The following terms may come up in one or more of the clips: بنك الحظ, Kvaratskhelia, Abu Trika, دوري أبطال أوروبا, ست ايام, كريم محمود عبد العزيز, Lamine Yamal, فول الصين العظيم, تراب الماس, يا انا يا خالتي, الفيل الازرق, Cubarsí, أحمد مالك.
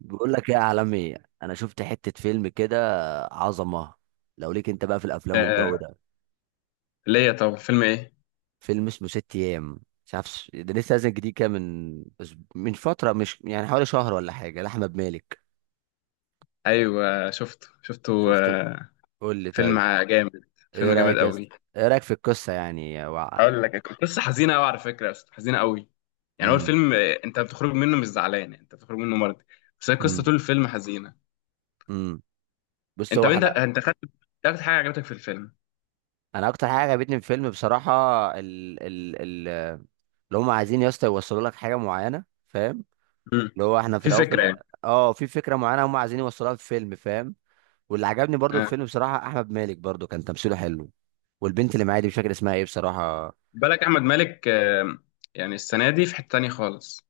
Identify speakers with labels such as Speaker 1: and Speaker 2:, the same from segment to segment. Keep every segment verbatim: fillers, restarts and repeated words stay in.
Speaker 1: بقول لك ايه يا عالمي؟ انا شفت حتة فيلم كده، عظمة. لو ليك انت بقى في الافلام والجو
Speaker 2: آه،
Speaker 1: ده،
Speaker 2: ليا طبعا فيلم ايه؟
Speaker 1: فيلم اسمه ست ايام. مش عارف، ش- ده لسه نازل جديد كده من أس- من فترة، مش يعني، حوالي شهر ولا حاجة، لأحمد مالك.
Speaker 2: ايوه شفته شفته.
Speaker 1: شفته.
Speaker 2: آه،
Speaker 1: قول لي
Speaker 2: فيلم
Speaker 1: طيب.
Speaker 2: جامد.
Speaker 1: ايه
Speaker 2: فيلم جامد
Speaker 1: رأيك يا اسطى؟
Speaker 2: قوي.
Speaker 1: ايه رأيك في القصة يعني وع...
Speaker 2: اقول لك، كنت قصه حزينه قوي على فكره، بس حزينه قوي. يعني هو
Speaker 1: امم.
Speaker 2: الفيلم آه، انت بتخرج منه مش زعلان، يعني انت بتخرج منه مرضي. بس هي القصه
Speaker 1: امم.
Speaker 2: طول الفيلم حزينه.
Speaker 1: امم. بص،
Speaker 2: انت
Speaker 1: هو
Speaker 2: انت
Speaker 1: حلقة.
Speaker 2: انت خدت، خدت حاجه عجبتك في الفيلم؟
Speaker 1: انا اكتر حاجة عجبتني في الفيلم بصراحة، ال ال ال اللي هم عايزين يا اسطى يوصلوا لك حاجة معينة، فاهم؟
Speaker 2: مم.
Speaker 1: اللي هو احنا في
Speaker 2: في
Speaker 1: الاول في
Speaker 2: فكره يعني.
Speaker 1: الأ- اه في فكره معينه هم عايزين يوصلوها في الفيلم، فاهم؟ واللي عجبني برضو في
Speaker 2: آه.
Speaker 1: الفيلم بصراحه، احمد مالك برضو كان تمثيله حلو. والبنت اللي معايا دي مش فاكر اسمها ايه بصراحه.
Speaker 2: بالك احمد مالك، آه، يعني السنه دي في حته تانيه خالص.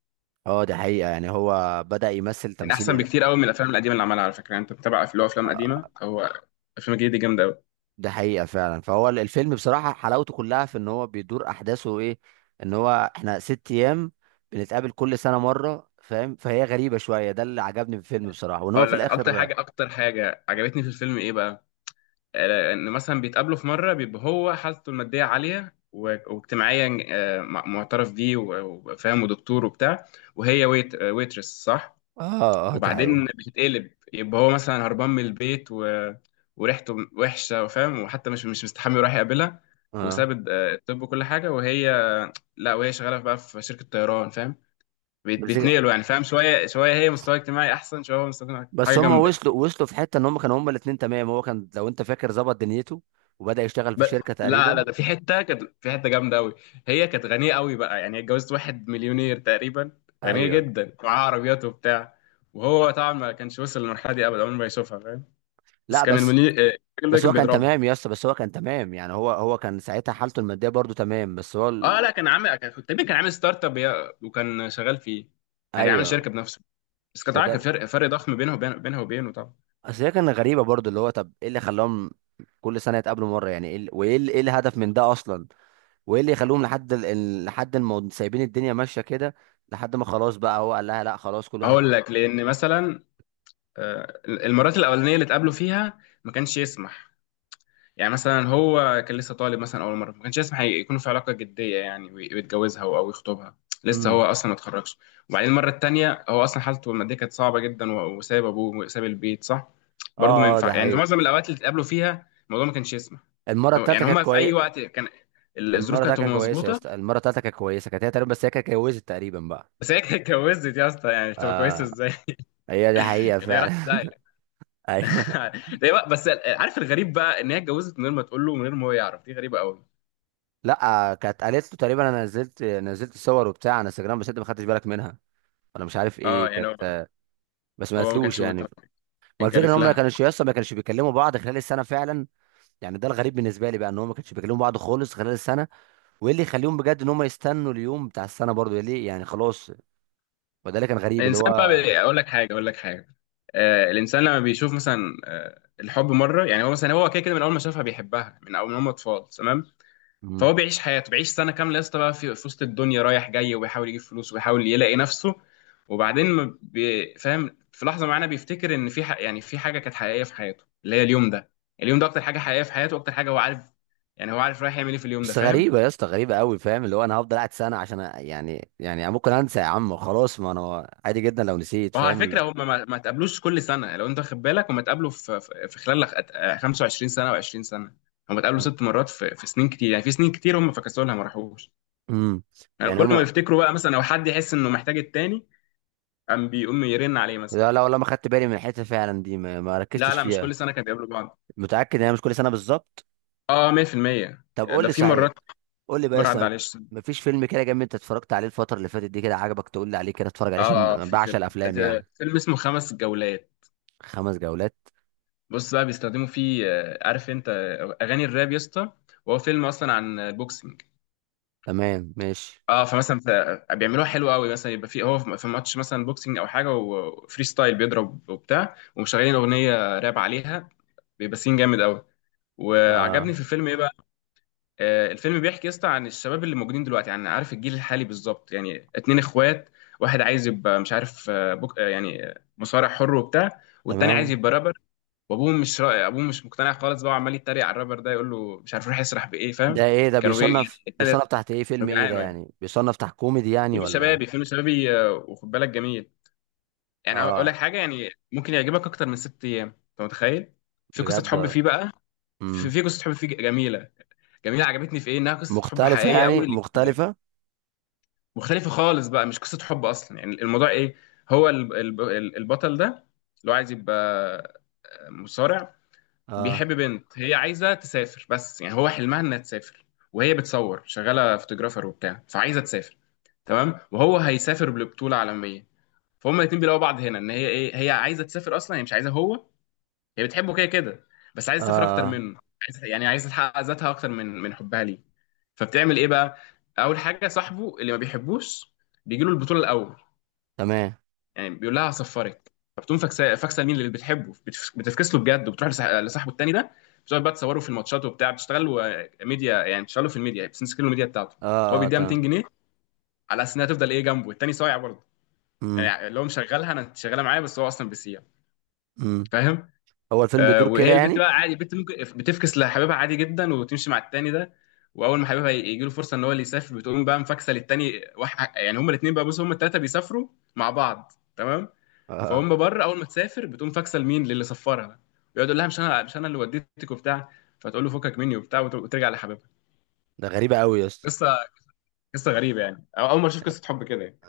Speaker 1: اه، دي حقيقه. يعني هو بدأ يمثل
Speaker 2: يعني
Speaker 1: تمثيل
Speaker 2: احسن
Speaker 1: ايه ده!
Speaker 2: بكتير قوي من الافلام القديمه اللي عملها، على فكره يعني انت متابع أف- له افلام قديمه؟
Speaker 1: آه،
Speaker 2: هو الافلام الجديده دي جامده قوي.
Speaker 1: ده حقيقه فعلا. فهو ال- الفيلم بصراحه حلاوته كلها في ان هو بيدور احداثه ايه. ان هو احنا ست ايام بنتقابل كل سنه مره، فاهم؟ فهي غريبه شويه. ده اللي عجبني في الفيلم بصراحه، وان هو
Speaker 2: اقول
Speaker 1: في
Speaker 2: لك اكتر
Speaker 1: الاخر، اه.
Speaker 2: حاجه، اكتر حاجه عجبتني في الفيلم ايه بقى. آه، ان مثلا بيتقابلوا في مره بيبقى هو حالته الماديه عاليه، و- واجتماعيا آه، م- معترف بيه، و- وفاهم ودكتور وبتاع، وهي ويت آه، ويترس، صح.
Speaker 1: اه، دي
Speaker 2: وبعدين
Speaker 1: حقيقه.
Speaker 2: اه بتتقلب، يبقى هو مثلا هربان من البيت و... وريحته وحشه وفاهم، وحتى مش مش مستحمي، وراح يقابلها.
Speaker 1: اه،
Speaker 2: وساب الد- آه، الطب وكل حاجه. وهي، لا، وهي شغاله بقى في شركه طيران، فاهم؟ بيت-
Speaker 1: بس
Speaker 2: بيتنقلوا يعني، فاهم؟ شويه شويه، هي مستوى اجتماعي احسن شويه، هو مستوى اجتماعي، حاجه
Speaker 1: بس هم
Speaker 2: جامده.
Speaker 1: وصلوا وصلوا في حته، ان هم كانوا هم الاثنين تمام. هو كان، لو انت فاكر، ظبط دنيته وبدا يشتغل في
Speaker 2: بس،
Speaker 1: شركه
Speaker 2: لا لا،
Speaker 1: تقريبا.
Speaker 2: ده في حته، كانت في حته جامده قوي. هي كانت غنيه قوي بقى، يعني اتجوزت واحد مليونير تقريبا. غنيه
Speaker 1: ايوه.
Speaker 2: جدا، معاه عربيات وبتاع. وهو طبعا ما كانش وصل للمرحله دي ابدا، عمره ما يشوفها، فاهم؟ بس
Speaker 1: لا،
Speaker 2: كان
Speaker 1: بس.
Speaker 2: المليونير آه، الراجل ده
Speaker 1: بس
Speaker 2: كان
Speaker 1: هو كان
Speaker 2: بيضربها.
Speaker 1: تمام يا اسطى، بس هو كان تمام، يعني هو هو كان ساعتها حالته الماديه برضو تمام، بس هو
Speaker 2: اه
Speaker 1: ال...
Speaker 2: لا، كان عامل، كان تقريبا كان عامل ستارت اب ي- وكان شغال فيه. يعني عامل
Speaker 1: ايوه.
Speaker 2: شركه بنفسه. بس كان طبعا كان
Speaker 1: فده.
Speaker 2: فرق فرق ضخم بينه وبين، بينها وبينه طبعا.
Speaker 1: اصل هي كانت غريبه برضو، اللي هو طب ايه اللي خلاهم كل سنه يتقابلوا مره؟ يعني ايه ال- وايه ال- ايه الهدف من ده اصلا؟ وايه اللي يخليهم لحد ال... ال- لحد ما سايبين الدنيا ماشيه كده، لحد ما خلاص بقى هو قال لها لا خلاص كل واحد.
Speaker 2: اقول لك، لان مثلا آه، المرات الاولانيه اللي اتقابلوا فيها ما كانش يسمح. يعني مثلا هو كان لسه طالب مثلا اول مره، ما كانش يسمح يكونوا في علاقه جديه يعني، وي- ويتجوزها او أو يخطبها. لسه هو
Speaker 1: امم.
Speaker 2: اصلا ما اتخرجش. وبعدين المره التانيه هو اصلا حالته الماديه كانت صعبه جدا، و- وساب ابوه وساب البيت، صح. برضه ما
Speaker 1: اه، اه، ده
Speaker 2: ينفع. يعني
Speaker 1: حقيقي.
Speaker 2: معظم الاوقات اللي اتقابلوا فيها الموضوع ما كانش يسمح.
Speaker 1: المره التالتة
Speaker 2: يعني
Speaker 1: كانت
Speaker 2: هما في اي
Speaker 1: كويسه.
Speaker 2: وقت كان، الظروف
Speaker 1: المره بتاعتك
Speaker 2: كانت
Speaker 1: كانت
Speaker 2: هتبقى
Speaker 1: كويسه يا
Speaker 2: مظبوطه.
Speaker 1: اسطى، المره بتاعتك كانت كويسه. كانت هي تقريبا، بس هي كانت اتجوزت تقريبا بقى.
Speaker 2: بس هي كانت اتجوزت، يا اسطى، يعني تبقى كويسه
Speaker 1: اه.
Speaker 2: ازاي؟
Speaker 1: هي دي حقيقه
Speaker 2: كانت هي
Speaker 1: فعلا.
Speaker 2: راحت في داهيه.
Speaker 1: ايوه.
Speaker 2: ده بقى- بس، عارف الغريب بقى ان هي اتجوزت من غير ما تقول له، من غير ما هو يعرف، دي غريبه قوي.
Speaker 1: لا، كانت قالت له تقريبا، انا نزلت نزلت صور وبتاع على انستجرام، بس انت ما خدتش بالك منها. انا مش عارف
Speaker 2: اه
Speaker 1: ايه
Speaker 2: يعني هو،
Speaker 1: كانت. بس ما
Speaker 2: هو ما
Speaker 1: قالتلوش
Speaker 2: كانش
Speaker 1: يعني.
Speaker 2: مهتم.
Speaker 1: ما الفكره ان
Speaker 2: انكرف
Speaker 1: هم ما
Speaker 2: لها.
Speaker 1: كانوش يسطا، ما كانوش بيكلموا بعض خلال السنه فعلا. يعني ده الغريب بالنسبه لي بقى، ان هم ما كانوش بيكلموا بعض خالص خلال السنه. وايه اللي يخليهم بجد ان هم يستنوا اليوم بتاع السنه برضو؟ ليه يعني؟ خلاص. وده اللي كان غريب اللي
Speaker 2: الانسان بقى
Speaker 1: هو.
Speaker 2: بي- اقول لك حاجه، اقول لك حاجه آه، الانسان لما بيشوف مثلا آه الحب مره. يعني هو مثلا هو كده كده من اول ما شافها بيحبها، من اول ما هم اطفال، تمام. فهو بيعيش حياته، بيعيش سنه كامله، يا اسطى، بقى في في وسط الدنيا رايح جاي، وبيحاول يجيب فلوس، وبيحاول يلاقي نفسه. وبعدين ما بي- فاهم في لحظه معينه بيفتكر ان في ح... يعني في حاجه كانت حقيقيه في حياته، اللي هي اليوم ده. اليوم ده اكتر حاجه حقيقيه في حياته، واكتر حاجه هو عارف. يعني هو عارف رايح يعمل ايه في اليوم ده،
Speaker 1: بس
Speaker 2: فاهم؟
Speaker 1: غريبة يا اسطى، غريبة قوي، فاهم؟ اللي هو انا هفضل قاعد سنة عشان أ- يعني يعني ممكن انسى يا عم. خلاص، ما انا عادي جدا لو نسيت،
Speaker 2: وهو على
Speaker 1: فاهم
Speaker 2: فكره
Speaker 1: اللي...
Speaker 2: هم ما ما تقابلوش كل سنه، يعني لو انت واخد بالك، هم اتقابلوا في في في خلال أت- خمسة وعشرين سنه و20 سنه، هم اتقابلوا ست مرات. في في سنين كتير، يعني في سنين كتير هم فكسوا لها، ما راحوش.
Speaker 1: امم.
Speaker 2: يعني
Speaker 1: يعني
Speaker 2: كل ما
Speaker 1: هما.
Speaker 2: يفتكروا بقى، مثلا لو حد يحس انه محتاج التاني، قام بيقوم يرن عليه مثلا.
Speaker 1: لا لا، والله ما خدت بالي من الحتة فعلا دي، ما, ما
Speaker 2: لا
Speaker 1: ركزتش
Speaker 2: لا مش
Speaker 1: فيها.
Speaker 2: كل سنه كانوا بيقابلوا بعض.
Speaker 1: متأكد ان هي مش كل سنة بالظبط؟
Speaker 2: اه مائة في المائة.
Speaker 1: طب قول
Speaker 2: ده
Speaker 1: لي
Speaker 2: في
Speaker 1: صحيح.
Speaker 2: مرات
Speaker 1: قول لي بقى يا
Speaker 2: مره عدى
Speaker 1: اسطى،
Speaker 2: عليه سنه.
Speaker 1: مفيش فيلم كده جامد انت اتفرجت عليه الفترة اللي فاتت دي كده عجبك، تقول لي عليه كده اتفرج عليه،
Speaker 2: اه
Speaker 1: عشان
Speaker 2: آه، آه،
Speaker 1: انا
Speaker 2: في
Speaker 1: بعشق
Speaker 2: فيلم،
Speaker 1: الافلام
Speaker 2: ده
Speaker 1: يعني؟
Speaker 2: فيلم اسمه خمس جولات.
Speaker 1: خمس جولات؟
Speaker 2: بص بقى، بيستخدموا فيه آه، عارف انت آه، اغاني الراب، يا اسطى؟ وهو فيلم اصلا عن البوكسنج.
Speaker 1: تمام، ماشي.
Speaker 2: اه فمثلا ف- بيعملوها حلو قوي. مثلا يبقى في هو في ماتش مثلا بوكسنج او حاجه، وفري ستايل بيضرب وبتاع، ومشغلين اغنيه راب عليها. بيبقى سين جامد قوي.
Speaker 1: اه،
Speaker 2: وعجبني في الفيلم ايه بقى، آه الفيلم بيحكي، يا اسطى، عن الشباب اللي موجودين دلوقتي، يعني عارف الجيل الحالي بالظبط. يعني اتنين اخوات، واحد عايز يبقى، مش عارف آه، بوك آه، يعني آه، مصارع حر وبتاع، والتاني عايز
Speaker 1: تمام.
Speaker 2: يبقى رابر. وابوه مش، رأي ابوه مش مقتنع خالص بقى، وعمال يتريق على الرابر ده، يقول له مش عارف يروح يسرح بايه،
Speaker 1: ده
Speaker 2: فاهم؟
Speaker 1: ايه ده؟
Speaker 2: كانوا بي...
Speaker 1: بيصنف
Speaker 2: يعني
Speaker 1: بيصنف تحت ايه؟ فيلم
Speaker 2: كانوا
Speaker 1: ايه ده
Speaker 2: بيعانوا يعني.
Speaker 1: يعني؟ بيصنف تحت كوميدي يعني
Speaker 2: فيلم
Speaker 1: ولا؟
Speaker 2: شبابي فيلم شبابي آه، وخد بالك، جميل. يعني اقول
Speaker 1: اه،
Speaker 2: لك حاجه، يعني ممكن يعجبك اكتر من ست ايام، انت متخيل؟ في قصه
Speaker 1: بجد.
Speaker 2: حب فيه بقى.
Speaker 1: امم.
Speaker 2: في, في قصه حب فيه جميله. جميله، عجبتني في ايه؟ انها قصه حب
Speaker 1: مختلفة،
Speaker 2: حقيقيه
Speaker 1: يعني
Speaker 2: قوي اللي جديده.
Speaker 1: مختلفة.
Speaker 2: مختلفه خالص بقى، مش قصه حب اصلا. يعني الموضوع ايه، هو ال- ال- ال- البطل ده اللي هو عايز يبقى مصارع،
Speaker 1: اه، اه،
Speaker 2: بيحب بنت هي عايزه تسافر. بس يعني هو حلمها انها تسافر، وهي بتصور، شغاله فوتوغرافر وبتاع، فعايزه تسافر، تمام؟ وهو هيسافر لبطوله عالميه. فهم الاتنين بيلاقوا بعض هنا، ان هي ايه، هي عايزه تسافر اصلا، هي مش عايزه هو. هي بتحبه كده كده، بس عايزه تسافر اكتر
Speaker 1: آه.
Speaker 2: منه. عايزة يعني عايزه تحقق ذاتها اكتر من من حبها ليه. فبتعمل ايه بقى، اول حاجه صاحبه اللي ما بيحبوش بيجي له البطوله الاول.
Speaker 1: تمام.
Speaker 2: يعني بيقول لها هصفرك. فبتقوم فاكسه، فاكسه مين اللي بتحبه، بتف- بتفكس له بجد، وبتروح لصاح- لصاحبه التاني ده. بتقعد بقى تصوره في الماتشات وبتاع، بتشتغلوا ميديا. يعني بتشتغلوا في الميديا، بتمسكوا الميديا بتاعته.
Speaker 1: اه،
Speaker 2: هو
Speaker 1: اه،
Speaker 2: بيديها 200
Speaker 1: تمام.
Speaker 2: جنيه على اساس انها تفضل ايه جنبه. التاني صايع برضه،
Speaker 1: امم.
Speaker 2: يعني اللي هو مشغلها، انا انت شغاله معايا، بس هو اصلا بيسيع،
Speaker 1: امم.
Speaker 2: فاهم؟
Speaker 1: هو الفيلم
Speaker 2: آه
Speaker 1: بيدور كده
Speaker 2: وهي البت
Speaker 1: يعني؟
Speaker 2: بقى عادي، البت ممكن بتفكس لحبيبها عادي جدا، وبتمشي مع التاني ده. واول ما حبيبها يجي له فرصه ان هو اللي يسافر، بتقوم بقى مفكسه للتاني، وح... يعني هما الاثنين بقى، بص، هما الثلاثه بيسافروا مع بعض، تمام.
Speaker 1: اه، آه.
Speaker 2: فهم بره، اول ما تسافر بتقوم فاكسه لمين، للي سفرها. ويقعد يقول لها مش انا، مش انا اللي وديتك وبتاع. فتقول له فكك مني وبتاع، وت- وترجع لحبيبها.
Speaker 1: ده غريبة قوي يا اسطى.
Speaker 2: قصه، قصه غريبه يعني، أو اول مره اشوف قصه حب كده يعني.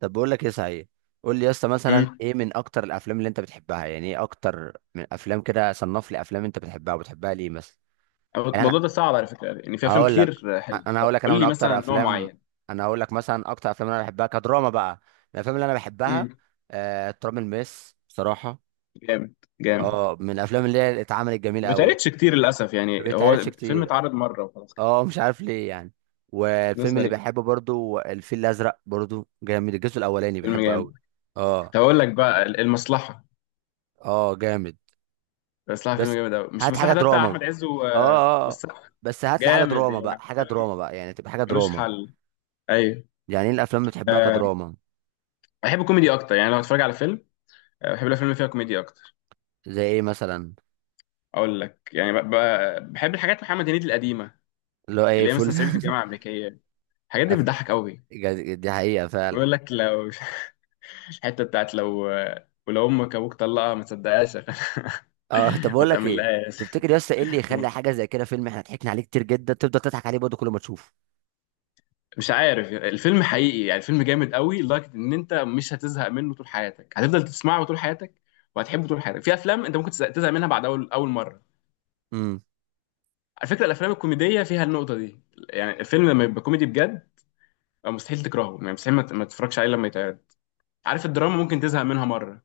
Speaker 1: طب بقول لك ايه، صحيح. قول لي يا اسطى مثلا
Speaker 2: امم،
Speaker 1: ايه من اكتر الافلام اللي انت بتحبها؟ يعني ايه اكتر من افلام كده؟ صنف لي افلام انت بتحبها وبتحبها ليه مثلا.
Speaker 2: أو
Speaker 1: يعني انا
Speaker 2: الموضوع ده صعب على فكره، يعني في افلام
Speaker 1: هقول لك.
Speaker 2: كتير حلوه،
Speaker 1: انا
Speaker 2: طب
Speaker 1: هقول لك انا
Speaker 2: قول
Speaker 1: من
Speaker 2: لي مثلا
Speaker 1: اكتر
Speaker 2: نوع
Speaker 1: افلام.
Speaker 2: معين.
Speaker 1: انا هقول لك مثلا اكتر افلام انا بحبها كدراما بقى، الافلام اللي انا بحبها.
Speaker 2: امم.
Speaker 1: آه، تراب الماس، بصراحة.
Speaker 2: جامد. جامد.
Speaker 1: اه، من الافلام اللي هي اتعملت جميله
Speaker 2: ما
Speaker 1: قوي.
Speaker 2: اتعرضش كتير للاسف،
Speaker 1: ما
Speaker 2: يعني
Speaker 1: بيتعرضش
Speaker 2: هو فيلم
Speaker 1: كتير.
Speaker 2: اتعرض مره وخلاص كده.
Speaker 1: اه، مش عارف ليه يعني.
Speaker 2: ناس
Speaker 1: والفيلم اللي
Speaker 2: غريب.
Speaker 1: بحبه برضو، الفيل الازرق، برضو جامد. الجزء الاولاني
Speaker 2: فيلم
Speaker 1: بحبه
Speaker 2: جامد.
Speaker 1: قوي. اه.
Speaker 2: طب اقول لك بقى ال- المصلحه.
Speaker 1: اه، جامد.
Speaker 2: المصلحه فيلم
Speaker 1: بس
Speaker 2: جامد قوي، مش
Speaker 1: هات حاجه
Speaker 2: المصلحه ده بتاع
Speaker 1: دراما. اه،
Speaker 2: احمد عز و...
Speaker 1: اه، آه.
Speaker 2: والسقا.
Speaker 1: بس هات لي حاجه
Speaker 2: جامد
Speaker 1: دراما بقى،
Speaker 2: يعني
Speaker 1: حاجه
Speaker 2: فيلم
Speaker 1: دراما بقى، يعني تبقى حاجه
Speaker 2: ملوش
Speaker 1: دراما.
Speaker 2: حل. ايوه.
Speaker 1: يعني ايه الافلام اللي بتحبها
Speaker 2: أه،
Speaker 1: كدراما؟
Speaker 2: بحب الكوميدي اكتر، يعني لو اتفرج على فيلم، أه، بحب الافلام اللي فيها كوميديا اكتر.
Speaker 1: زي ايه مثلا؟
Speaker 2: اقول لك، يعني ب... ب... بحب الحاجات محمد هنيدي القديمه،
Speaker 1: اللي هو ايه،
Speaker 2: اللي هي مثلا
Speaker 1: فول.
Speaker 2: صعيدي في الجامعه الامريكيه. الحاجات دي
Speaker 1: أف-
Speaker 2: بتضحك قوي.
Speaker 1: جد- دي حقيقه فعلا.
Speaker 2: بيقول لك لو الحته بتاعت لو، ولو امك ابوك طلقها ما تصدقهاش.
Speaker 1: اه. طب
Speaker 2: ما
Speaker 1: اقول لك ايه.
Speaker 2: تامنلهاش.
Speaker 1: تفتكر يا اسطى ايه اللي يخلي حاجه زي كده، فيلم احنا ضحكنا عليه كتير جدا تفضل تضحك عليه برضه كل ما تشوفه؟
Speaker 2: مش عارف الفيلم، حقيقي يعني الفيلم جامد قوي لدرجه ان انت مش هتزهق منه طول حياتك، هتفضل تسمعه طول حياتك وهتحبه طول حياتك. في افلام انت ممكن تزهق تزهق منها بعد اول اول مره.
Speaker 1: امم.
Speaker 2: على فكره الافلام الكوميديه فيها النقطه دي. يعني الفيلم لما يبقى كوميدي بجد، آه، مستحيل تكرهه، يعني مستحيل ما ت- ما تتفرجش عليه لما يتعرض. عارف الدراما ممكن تزهق منها مره.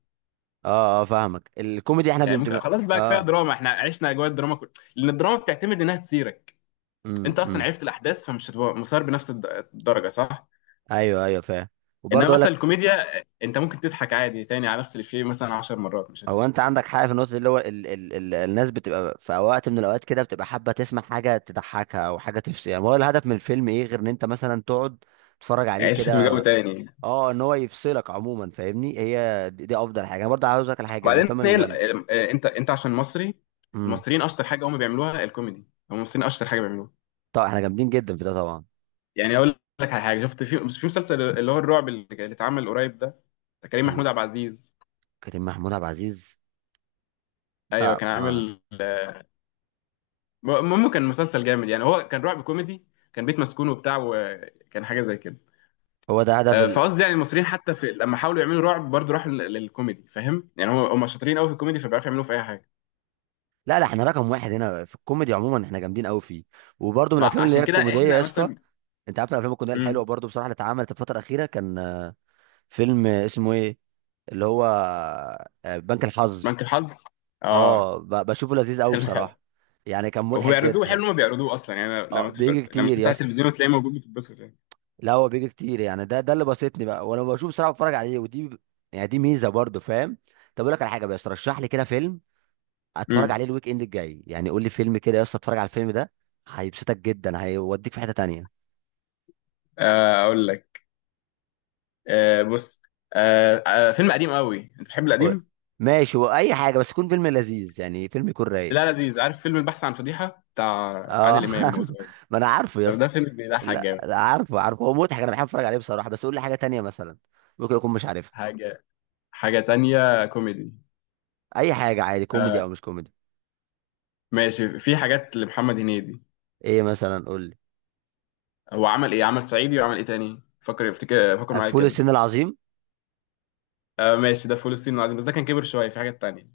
Speaker 1: اه، اه، فاهمك. الكوميدي احنا
Speaker 2: يعني ممكن
Speaker 1: بنبقى
Speaker 2: خلاص بقى، كفايه
Speaker 1: اه.
Speaker 2: دراما، احنا عشنا اجواء الدراما كل... لان الدراما بتعتمد انها تثيرك.
Speaker 1: امم.
Speaker 2: انت اصلا
Speaker 1: امم.
Speaker 2: عرفت الاحداث، فمش هتبقى مثار بنفس الد- الدرجه، صح.
Speaker 1: ايوه، ايوه، فاهم.
Speaker 2: انما
Speaker 1: وبرضه اقول
Speaker 2: مثلا
Speaker 1: لك،
Speaker 2: الكوميديا، انت ممكن تضحك عادي تاني على نفس الافيه مثلا عشر مرات مش
Speaker 1: هو
Speaker 2: هتزهق.
Speaker 1: انت عندك حق في النقطه دي، اللي هو ال ال ال الناس بتبقى في وقت من الاوقات كده بتبقى حابه تسمع حاجه تضحكها، او حاجه تفصل. يعني هو الهدف من الفيلم ايه غير ان انت مثلا تقعد تتفرج عليه
Speaker 2: يعيشك بجو
Speaker 1: كده؟
Speaker 2: تاني.
Speaker 1: اه، ان هو يفصلك عموما، فاهمني؟ هي دي, دي افضل حاجه. انا برضه عاوز اقول لك على حاجه من
Speaker 2: وبعدين
Speaker 1: الافلام
Speaker 2: هي ال-
Speaker 1: اللي.
Speaker 2: ال- إيه، انت، انت عشان مصري.
Speaker 1: امم.
Speaker 2: المصريين اشطر حاجه هم بيعملوها الكوميدي، هم المصريين اشطر حاجه بيعملوها.
Speaker 1: طبعا احنا جامدين جدا في ده طبعا.
Speaker 2: يعني اقول لك على حاجه شفت في، في مسلسل اللي هو الرعب، اللي اللي اتعمل قريب ده. ده كريم
Speaker 1: ال-
Speaker 2: محمود عبد العزيز.
Speaker 1: كريم محمود عبد العزيز.
Speaker 2: ايوه
Speaker 1: ده،
Speaker 2: كان
Speaker 1: آه.
Speaker 2: عامل، م- المهم كان مسلسل جامد، يعني هو كان رعب كوميدي. كان بيت مسكون وبتاع، وكان حاجه زي كده.
Speaker 1: هو ده هدف.
Speaker 2: آه، فقصدي يعني المصريين حتى في لما حاولوا يعملوا رعب برضه راحوا لل- للكوميدي، فاهم؟ يعني هم هم شاطرين قوي في الكوميدي، فبيعرفوا يعملوه في اي حاجه.
Speaker 1: لا لا، احنا رقم واحد هنا في الكوميدي عموما، احنا جامدين قوي فيه. وبرده من
Speaker 2: مع،
Speaker 1: الافلام اللي هي
Speaker 2: عشان كده
Speaker 1: الكوميديه يا
Speaker 2: احنا
Speaker 1: اسطى،
Speaker 2: مثلا.
Speaker 1: انت عارف الافلام الكوميديه
Speaker 2: امم.
Speaker 1: الحلوه برده بصراحه اللي اتعملت الفتره الاخيره، كان آه، فيلم اسمه ايه، اللي هو، آه، بنك الحظ.
Speaker 2: بنك الحظ، اه.
Speaker 1: اه، ب- بشوفه لذيذ قوي
Speaker 2: حلو، حلو.
Speaker 1: بصراحه. يعني كان مضحك
Speaker 2: وبيعرضوه
Speaker 1: جدا.
Speaker 2: حلو ما بيعرضوه اصلا. يعني
Speaker 1: اه،
Speaker 2: لما تفتح،
Speaker 1: بيجي
Speaker 2: لما
Speaker 1: كتير يا
Speaker 2: تفتح
Speaker 1: اسطى.
Speaker 2: التلفزيون وتلاقيه موجود، بتتبسط يعني.
Speaker 1: لا هو بيجي كتير يعني، ده ده اللي بسطني بقى وانا بشوف بصراحه بتفرج عليه، ودي يعني دي ميزه برده، فاهم؟ طب اقول لك على حاجه، بس رشح لي كده فيلم اتفرج
Speaker 2: امم.
Speaker 1: عليه الويك اند الجاي. يعني قول لي فيلم كده يا اسطى اتفرج على الفيلم ده هيبسطك جدا، هيوديك في حتة تانية.
Speaker 2: آه اقول لك، آه بص، آه آه فيلم قديم قوي، انت بتحب
Speaker 1: قول.
Speaker 2: القديم؟
Speaker 1: ماشي، واي حاجة، بس يكون فيلم لذيذ، يعني فيلم يكون رايق.
Speaker 2: لا، لذيذ. عارف فيلم البحث عن فضيحه بتاع عادل
Speaker 1: اه.
Speaker 2: امام وهو صغير؟
Speaker 1: ما انا عارفه يا
Speaker 2: طب ده
Speaker 1: اسطى.
Speaker 2: فيلم بيضحك
Speaker 1: لا
Speaker 2: جامد.
Speaker 1: لا، عارفه عارفه، هو مضحك، انا بحب اتفرج عليه بصراحة، بس قول لي حاجة تانية مثلا، ممكن اكون مش عارفها.
Speaker 2: حاجه، حاجه تانية كوميدي.
Speaker 1: اي حاجة عادي، كوميدي
Speaker 2: آه،
Speaker 1: او مش كوميدي.
Speaker 2: ماشي. في حاجات لمحمد هنيدي.
Speaker 1: ايه مثلا؟ قول لي.
Speaker 2: هو عمل ايه؟ عمل صعيدي، وعمل ايه تاني؟ فكر، افتكر، فكر
Speaker 1: آه،
Speaker 2: معايا
Speaker 1: فول
Speaker 2: كده.
Speaker 1: الصين العظيم.
Speaker 2: آه ماشي ده فلسطين العظيم، بس ده كان كبر شويه. في حاجات تانية.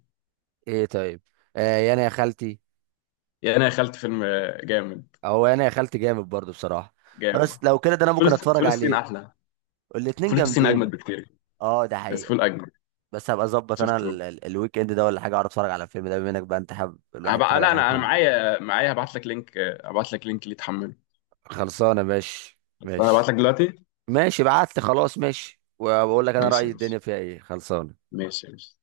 Speaker 1: ايه طيب. آه، يا انا يا خالتي.
Speaker 2: يعني انا دخلت فيلم آه، جامد.
Speaker 1: او يا انا يا خالتي جامد برضه بصراحة.
Speaker 2: جامد.
Speaker 1: بس لو كده ده انا ممكن
Speaker 2: فلس-
Speaker 1: اتفرج
Speaker 2: فلسطين
Speaker 1: عليه.
Speaker 2: احلى.
Speaker 1: الاتنين
Speaker 2: فلسطين
Speaker 1: جامدين.
Speaker 2: اجمد بكتير.
Speaker 1: اه، ده
Speaker 2: بس
Speaker 1: حقيقي.
Speaker 2: فول اجمد.
Speaker 1: بس هبقى اظبط انا
Speaker 2: شفته.
Speaker 1: ال- ال- الويك اند ده ولا حاجه، اعرف اتفرج على الفيلم ده، بما انك بقى انت حابب الواحد
Speaker 2: هبقى،
Speaker 1: يتفرج
Speaker 2: لا،
Speaker 1: على حاجه
Speaker 2: انا انا
Speaker 1: كوميدي.
Speaker 2: معايا معايا هبعت لك لينك، آه، هبعت لك لينك اللي تحمله.
Speaker 1: خلصانه، ماشي
Speaker 2: بس انا هبعت
Speaker 1: ماشي.
Speaker 2: لك دلوقتي.
Speaker 1: ماشي، بعت لي، خلاص، ماشي، وبقول لك انا
Speaker 2: ماشي،
Speaker 1: رايي
Speaker 2: ماشي.
Speaker 1: الدنيا فيها ايه. خلصانه.
Speaker 2: ماشي، ماشي.